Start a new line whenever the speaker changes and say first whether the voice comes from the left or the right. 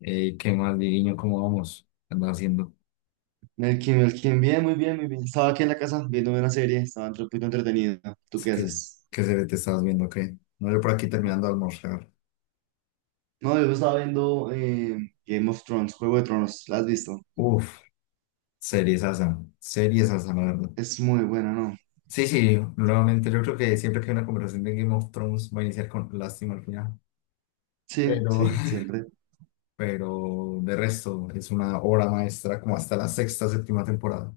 left: Ey, ¿qué más, Diriño? ¿Cómo vamos? ¿Qué andas haciendo?
right: Melkin, Melkin, bien, muy bien, muy bien. Estaba aquí en la casa viendo una serie, estaba un poquito entretenido. ¿Tú
left: Es
right: qué
left: que,
right: haces?
left: ¿Qué serie te estabas viendo? ¿Qué? No, yo por aquí terminando de almorzar.
right: No, yo estaba viendo Game of Thrones, Juego de Tronos, ¿la has visto?
left: Uf, series asa, la verdad.
right: Es muy buena, ¿no?
left: Sí, sí, nuevamente yo creo que siempre que hay una conversación de Game of Thrones va a iniciar con lástima al final.
right: Sí,
left: Pero,
right: sí, siempre.
left: pero de resto, es una obra maestra como hasta la sexta, séptima temporada.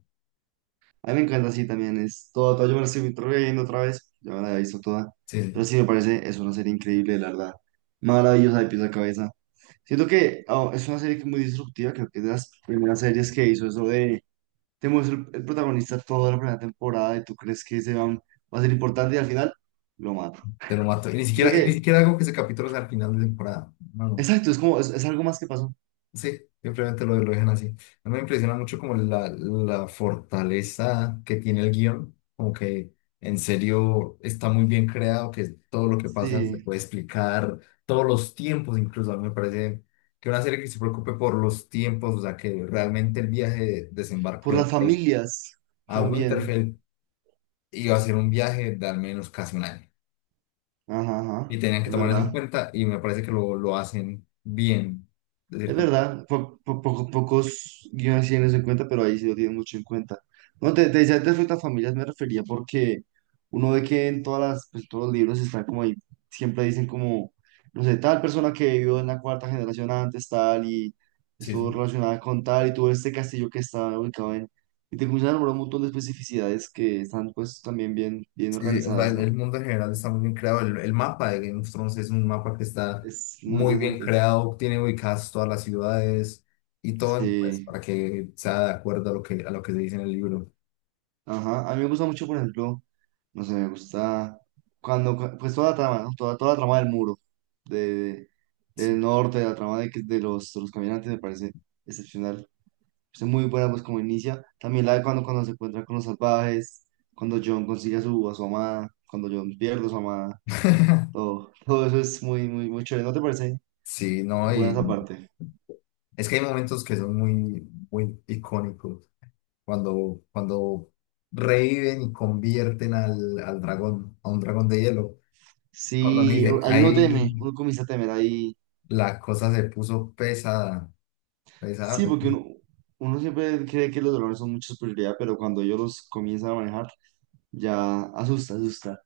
right: A mí me encanta, sí, también es yo me la estoy viendo otra vez, ya me la he visto toda.
left: Sí,
right: Pero
left: sí,
right: sí, me parece, es una serie increíble, la verdad. Maravillosa de pies a cabeza. Siento que es una serie que es muy disruptiva, creo que es de las primeras series que hizo eso. Temo es el protagonista toda la primera temporada y tú crees que ese va a ser importante y al final lo mata.
left: te lo mato.
right: Siento
left: Y ni
right: que,
left: siquiera hago que ese capítulo sea al final de temporada. No, no.
right: exacto, es como, es algo más que pasó.
left: Sí, simplemente lo dejan así. A mí me impresiona mucho como la fortaleza que tiene el guión, como que en serio está muy bien creado, que todo lo que pasa se
right: Sí,
left: puede explicar, todos los tiempos incluso, a mí me parece que una serie que se preocupe por los tiempos, o sea, que realmente el viaje de desembarco
right: por las
left: del rey
right: familias
left: a
right: también.
left: Winterfell iba a ser un viaje de al menos casi un año.
right: Ajá, ajá,
left: Y tenían que
right: es
left: tomar eso en
right: verdad.
left: cuenta y me parece que lo hacen bien, de
right: Es
left: cierto.
right: verdad, pocos guiones sí tienen eso en cuenta, pero ahí sí lo tienen mucho en cuenta. No, te decía antes frente a familias me refería porque uno ve que en todas las, pues, todos los libros están como ahí, siempre dicen como, no sé, tal persona que vivió en la cuarta generación antes, tal, y
left: Sí,
right: estuvo
left: sí.
right: relacionada con tal, y tuvo este castillo que está ubicado en... Y te comienzan a nombrar un montón de especificidades que están pues también bien, bien
left: Sí, o sea,
right: organizadas,
left: el
right: ¿no?
left: mundo en general está muy bien creado. El mapa de Game of Thrones es un mapa que está
right: Es muy
left: muy bien
right: interesante.
left: creado, tiene ubicadas todas las ciudades y todo, pues,
right: Sí.
left: para que sea de acuerdo a lo que se dice en el libro.
right: Ajá, a mí me gusta mucho, por ejemplo, no sé, me gusta pues toda la trama, ¿no? Toda la trama del muro, de, del norte, la trama de de los caminantes me parece excepcional. Es muy buena, pues como inicia. También la de cuando se encuentra con los salvajes, cuando John consigue a a su amada, cuando John pierde a su amada, todo, todo eso es muy, muy, muy chévere. ¿No te parece
left: Sí, no,
right: buena esa
left: y
right: parte?
left: es que hay momentos que son muy, muy icónicos. Cuando, cuando reviven y convierten al, al dragón, a un dragón de hielo. Cuando me
right: Sí,
left: dice,
right: hay uno teme,
left: ahí
right: uno comienza a temer ahí.
left: la cosa se puso pesada, pesada.
right: Sí, porque
left: Pesada.
right: uno siempre cree que los dolores son mucha superioridad, pero cuando ellos los comienzan a manejar, ya asusta, asusta.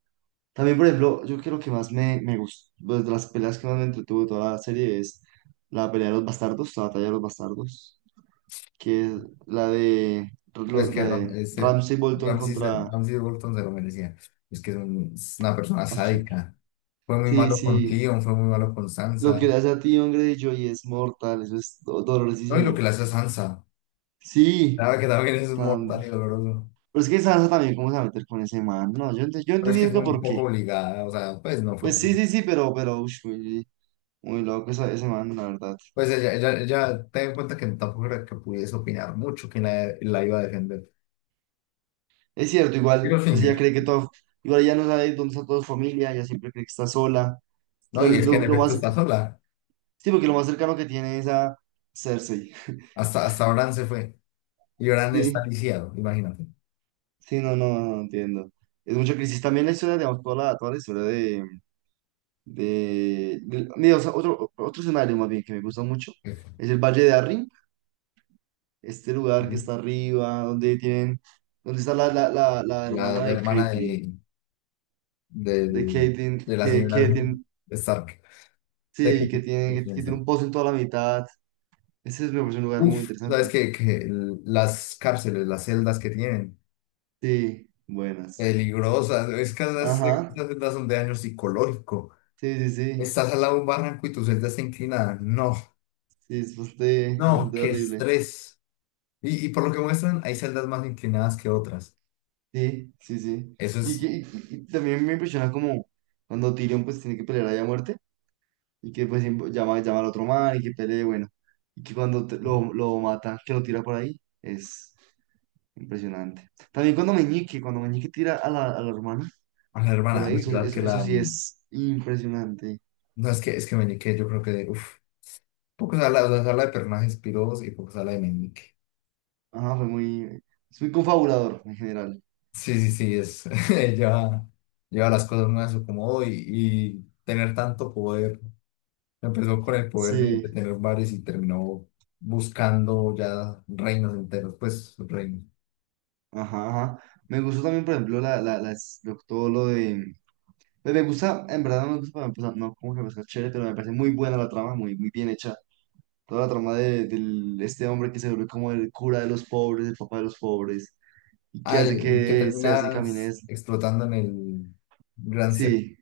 right: También, por ejemplo, yo creo que más me gustó, pues, de las peleas que más me entretuvo de toda la serie es la pelea de los bastardos, la batalla de los bastardos, que es la
left: Es que
right: la
left: Ram-
right: de
left: ese
right: Ramsay Bolton
left: Ramsey,
right: contra...
left: Ramsey Bolton se lo merecía. Es que es una persona sádica. Fue muy
right: Sí,
left: malo con
right: sí,
left: Cleon, fue muy malo con
right: lo
left: Sansa.
right: que le hace a ti, hombre, Joy es mortal, eso es
left: No, y lo que
right: dolorosísimo.
left: le hace a Sansa. La
right: Sí,
left: verdad que también es
right: tan...
left: mortal y doloroso.
right: pero es que Sansa también, ¿cómo se va a meter con ese man? No, yo, yo
left: Pero es
right: entendí
left: que fue
right: nunca
left: un
right: por qué.
left: poco obligada, o sea, pues no fue.
right: Pues sí, sí, sí, pero, ush, muy, muy loco ese man, la verdad.
left: Pues ella ten en cuenta que tampoco era que pudiese opinar mucho quién la iba a defender.
right: Es cierto, igual, pues ella
left: Littlefinger.
right: cree que todo, igual ella no sabe dónde está toda su familia, ella siempre cree que está sola.
left: No, y es que en
right: Lo
left: efecto
right: más,
left: está sola.
right: sí, porque lo más cercano que tiene es a Cersei.
left: Hasta, hasta Bran se fue. Y Bran está
right: Sí,
left: lisiado, imagínate.
right: sí, no, no, no no entiendo. Es mucha crisis. También la historia, digamos, toda la historia mira, o sea, otro, otro escenario más bien que me gusta mucho es el Valle de Arryn, este lugar que está arriba, donde tienen, donde está la
left: La,
right: hermana
left: la
right: de
left: hermana
right: Caitlyn.
left: de,
right: De que
left: del-
right: tiene
left: de la señora Stark. De que-
right: sí,
left: de la señora
right: que tiene
left: Stark.
right: un pozo en toda la mitad. Ese es, me parece un lugar muy
left: Uf, sabes
right: interesante.
left: que las cárceles, las celdas que tienen,
right: Sí, buenas.
left: peligrosas, es que esas,
right: Ajá,
left: esas celdas son de daño psicológico.
right: sí, sí, sí.
left: Estás al lado de un barranco y tu celda está inclinada. No,
right: Sí, es bastante,
left: no,
right: bastante
left: qué
right: horrible.
left: estrés. Y por lo que muestran, hay celdas más inclinadas que otras.
right: Sí, sí, sí.
left: Eso
right: Y,
left: es,
right: que, y también me impresiona como cuando Tyrion pues tiene que pelear allá a muerte y que pues llama, llama al otro man y que pelee, bueno. Y que cuando lo mata, que lo tira por ahí, es impresionante. También cuando Meñique tira a a la hermana.
left: a la
right: Por
left: hermana,
right: ahí, eso,
left: verdad que
right: eso, eso
left: la...
right: sí es impresionante.
left: No, es que Meñique, yo creo que, uf, poco se habla de personajes pirosos y poco se habla de Meñique.
right: Ajá, fue muy, es muy confabulador en general.
left: Sí, sí, sí, es, lleva, lleva las cosas muy a su acomodo y tener tanto poder. Empezó con el poder de
right: Sí,
left: tener bares y terminó buscando ya reinos enteros, pues reinos.
right: ajá, ajá. Me gustó también, por ejemplo, todo lo de... Pues me gusta, en verdad no me gusta, pues, no como que me parece chévere, pero me parece muy buena la trama, muy, muy bien hecha. Toda la trama este hombre que se vuelve como el cura de los pobres, el papá de los pobres, y que
left: Ah,
right: hace
left: el que
right: que Cersei camine.
left: terminas
right: Des-
left: explotando en el Gran Sept.
right: Sí,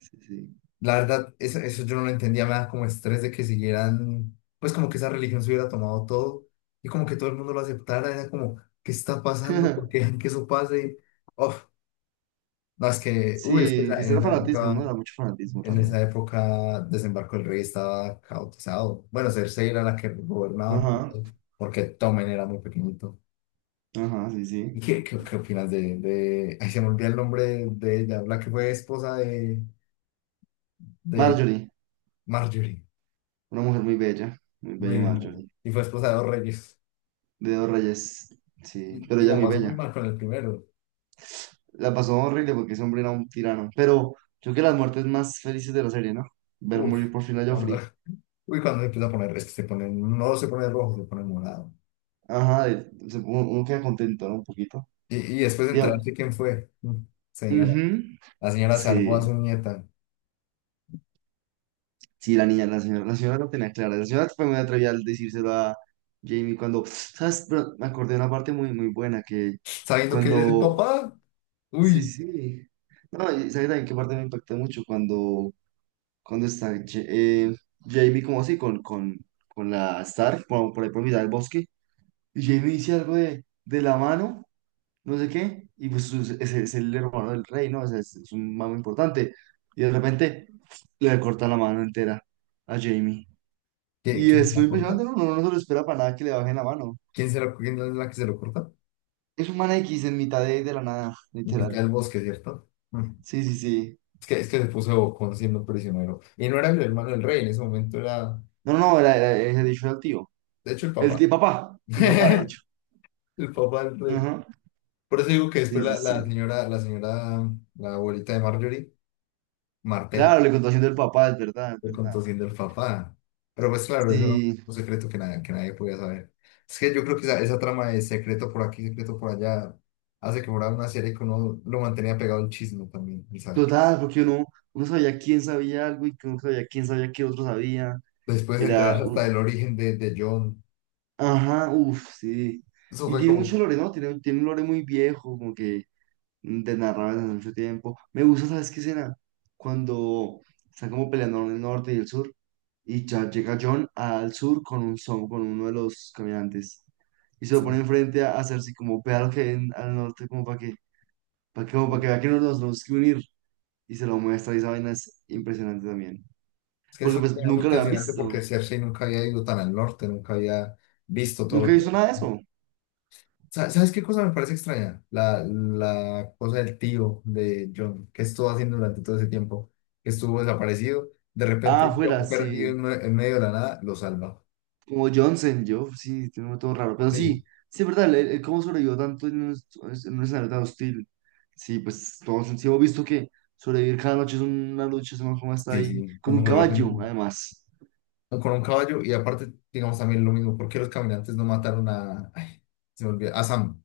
right: sí, sí.
left: La verdad, eso yo no lo entendía, me da como estrés de que siguieran, pues como que esa religión se hubiera tomado todo y como que todo el mundo lo aceptara, era como, ¿qué está pasando? ¿Por qué dejan que eso pase? Uf, no, es que, uy, es que
right: Sí, pues era fanatismo, ¿no? Era mucho fanatismo
left: en
right: también.
left: esa época Desembarco del Rey estaba caotizado. Bueno, Cersei era la que gobernaba,
right: Ajá.
left: porque Tommen era muy pequeñito.
right: Ajá, sí,
left: ¿Y
right: sí.
left: qué opinas de... Ay, se me olvida el nombre de ella, la que fue esposa de
right: Marjorie,
left: Marjorie.
right: una mujer muy
left: Muy
right: bella
left: bien.
right: Marjorie.
left: Y fue esposa de dos reyes.
right: De dos reyes, sí, pero
left: Y
right: ella
left: la
right: muy
left: pasó muy
right: bella.
left: mal con el primero.
right: La pasó horrible porque ese hombre era un tirano, pero yo creo que las muertes más felices de la serie, ¿no? Ver
left: Uf,
right: morir por fin a
left: cuando,
right: Joffrey.
left: uy, cuando se empieza a poner, es que se pone, no se pone rojo, se pone morado.
right: Ajá, uno, uno queda contento, ¿no? Un poquito.
left: Y después de
right: Tío,
left: enterarse quién fue. Señora.
right: ujú,
left: La señora salvó a
right: sí,
left: su nieta.
right: sí, la niña, la señora lo tenía clara. La señora fue muy atrevida al decírselo a Jamie cuando, ¿sabes? Pero me acordé de una parte muy, muy buena que
left: Sabiendo que él es el
right: cuando
left: papá.
right: sí, sí.
left: Uy,
right: Sí. No, y sabes también qué parte me impactó mucho cuando, cuando está eh, Jamie como así con la Stark por ahí por mitad del bosque y Jamie dice algo de la mano, no sé qué, y pues es el hermano del rey, ¿no? O sea, es un mamo importante y de repente le corta la mano entera a Jamie. Y
left: ¿quién se
right: es
left: la
right: muy
left: corta?
right: impresionante, ¿no? Uno no se lo espera para nada que le bajen la mano.
left: ¿Quién quién es la que se lo corta?
right: Es un man X en mitad de la nada,
left: La que está
right: literal.
left: en el bosque, ¿cierto? Mm.
right: Sí, sí, sí.
left: Es que se puso bocón siendo prisionero. Y no era el hermano del rey, en ese momento era,
right: No, no, no, era dicho al tío.
left: de hecho, el
right: El
left: papá.
right: tío papá, el papá, de hecho.
left: El papá del rey.
right: Ajá.
left: Por eso digo que después
right: Sí, sí,
left: la
right: sí.
left: señora, la señora, la abuelita de Marjorie,
right: Claro,
left: Martel,
right: le contó haciendo el papá, es verdad, es
left: lo
right: verdad.
left: contó siendo el papá. Pero pues claro, eso era
right: Sí,
left: un secreto que, que nadie podía saber. Es que yo creo que esa trama de secreto por aquí, secreto por allá, hace que fuera una serie que uno lo mantenía pegado al chisme también, y sabe que...
right: total, porque uno sabía quién sabía algo y que uno sabía quién sabía qué otro sabía.
left: Después de
right: Era,
left: enterarse hasta
right: u-
left: del origen de John,
right: ajá, uff, sí.
left: eso
right: Y
left: fue
right: tiene
left: como...
right: mucho lore, ¿no? Tiene, tiene un lore muy viejo, como que de narrar desde hace mucho tiempo. Me gusta, ¿sabes qué escena? Cuando están como peleando en el norte y el sur, y ya llega John al sur con un son, con uno de los caminantes, y se lo pone
left: Sí.
right: enfrente a Cersei, como vea lo que ven al norte, como para que, como para que vea que nos, nos tenemos que unir, y se lo muestra, y esa vaina es impresionante también.
left: Es que es
right: Porque
left: una
right: pues
left: cosa muy
right: nunca lo habían
left: intencionante porque
right: visto,
left: Cersei nunca había ido tan al norte, nunca había visto todo
right: nunca
left: lo
right: he
left: que
right: visto nada de eso.
left: ¿Sabes qué cosa me parece extraña? La cosa del tío de John, que estuvo haciendo durante todo ese tiempo, que estuvo desaparecido. De
right: Ah,
left: repente,
right: afuera,
left: John perdido
right: sí.
left: en, en medio de la nada, lo salva.
right: Como Johnson, yo, sí, tiene un nombre todo raro. Pero sí,
left: Sí,
right: sí, es verdad, él cómo sobrevivió tanto en un escenario tan hostil. Sí, pues todos sí hemos visto que sobrevivir cada noche es una lucha, sabemos cómo está
left: sí,
right: ahí,
left: sí,
right: con
left: como
right: un
left: perdió
right: caballo, además.
left: con un caballo. Y aparte, digamos también lo mismo, ¿por qué los caminantes no mataron a, ay, se me olvida, a Sam?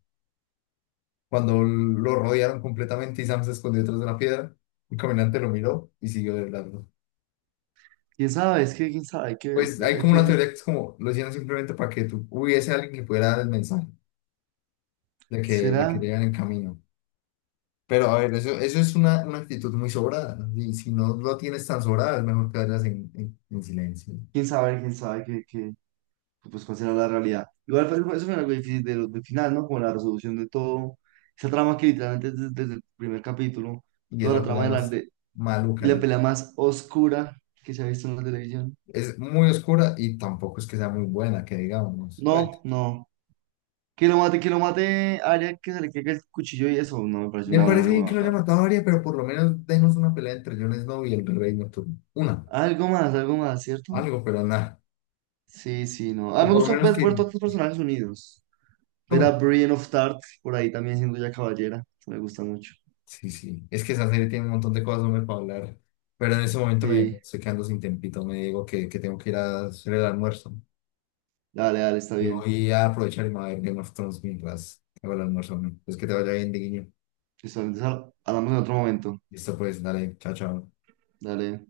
left: Cuando lo rodearon completamente y Sam se escondió detrás de una piedra, un caminante lo miró y siguió de largo.
right: ¿Quién sabe? Es que, ¿quién sabe?
left: Pues hay
right: Hay
left: como una
right: que,
left: teoría que es como, lo hicieron simplemente para que tú hubiese alguien que pudiera dar el mensaje. De que, de que
right: ¿será?
left: llegan en camino. Pero a ver, eso es una actitud muy sobrada, ¿no? Y si no lo tienes tan sobrada, es mejor que vayas en, en silencio.
right: ¿Quién sabe? ¿Quién sabe que, pues, cuál será la realidad? Igual, pues, eso fue algo difícil de del final, ¿no? Como la resolución de todo, esa trama que literalmente desde el primer capítulo,
left: Y es
right: toda la
left: la pelea
right: trama de
left: más
right: y
left: maluca.
right: la
left: La...
right: pelea más oscura que se ha visto en la televisión.
left: Es muy oscura y tampoco es que sea muy buena, que digamos.
right: No,
left: Pues,
right: no. Que lo mate, haría que se le caiga el cuchillo y eso no me parece
left: me
right: una buena
left: parece
right: forma
left: bien
right: de
left: que lo haya
right: matarlo.
left: matado a Arya, pero por lo menos denos una pelea entre Jon Snow y el Rey Nocturno. Una,
right: Algo más, ¿cierto?
left: algo, pero nada.
right: Sí, sí, no.
left: O
right: Ah, me
left: por lo
right: gusta
left: menos
right: ver,
left: que,
right: ver todos los personajes unidos. Ver a
left: ¿cómo?
right: Brienne of Tarth por ahí también siendo ya caballera. Eso me gusta mucho.
left: Sí, sí. Es que esa serie tiene un montón de cosas hombre, para hablar. Pero en ese momento me
right: Sí,
left: estoy quedando sin tempito. Me digo que tengo que ir a hacer el almuerzo.
right: dale, dale, está
left: Y
right: bien.
left: voy a aprovechar y me voy a ver Game of Thrones mientras hago el almuerzo, hombre. Pues que te vaya bien, de guiño.
right: Listo, entonces hablamos en otro momento.
left: Listo, pues, dale. Chao, chao.
right: Dale.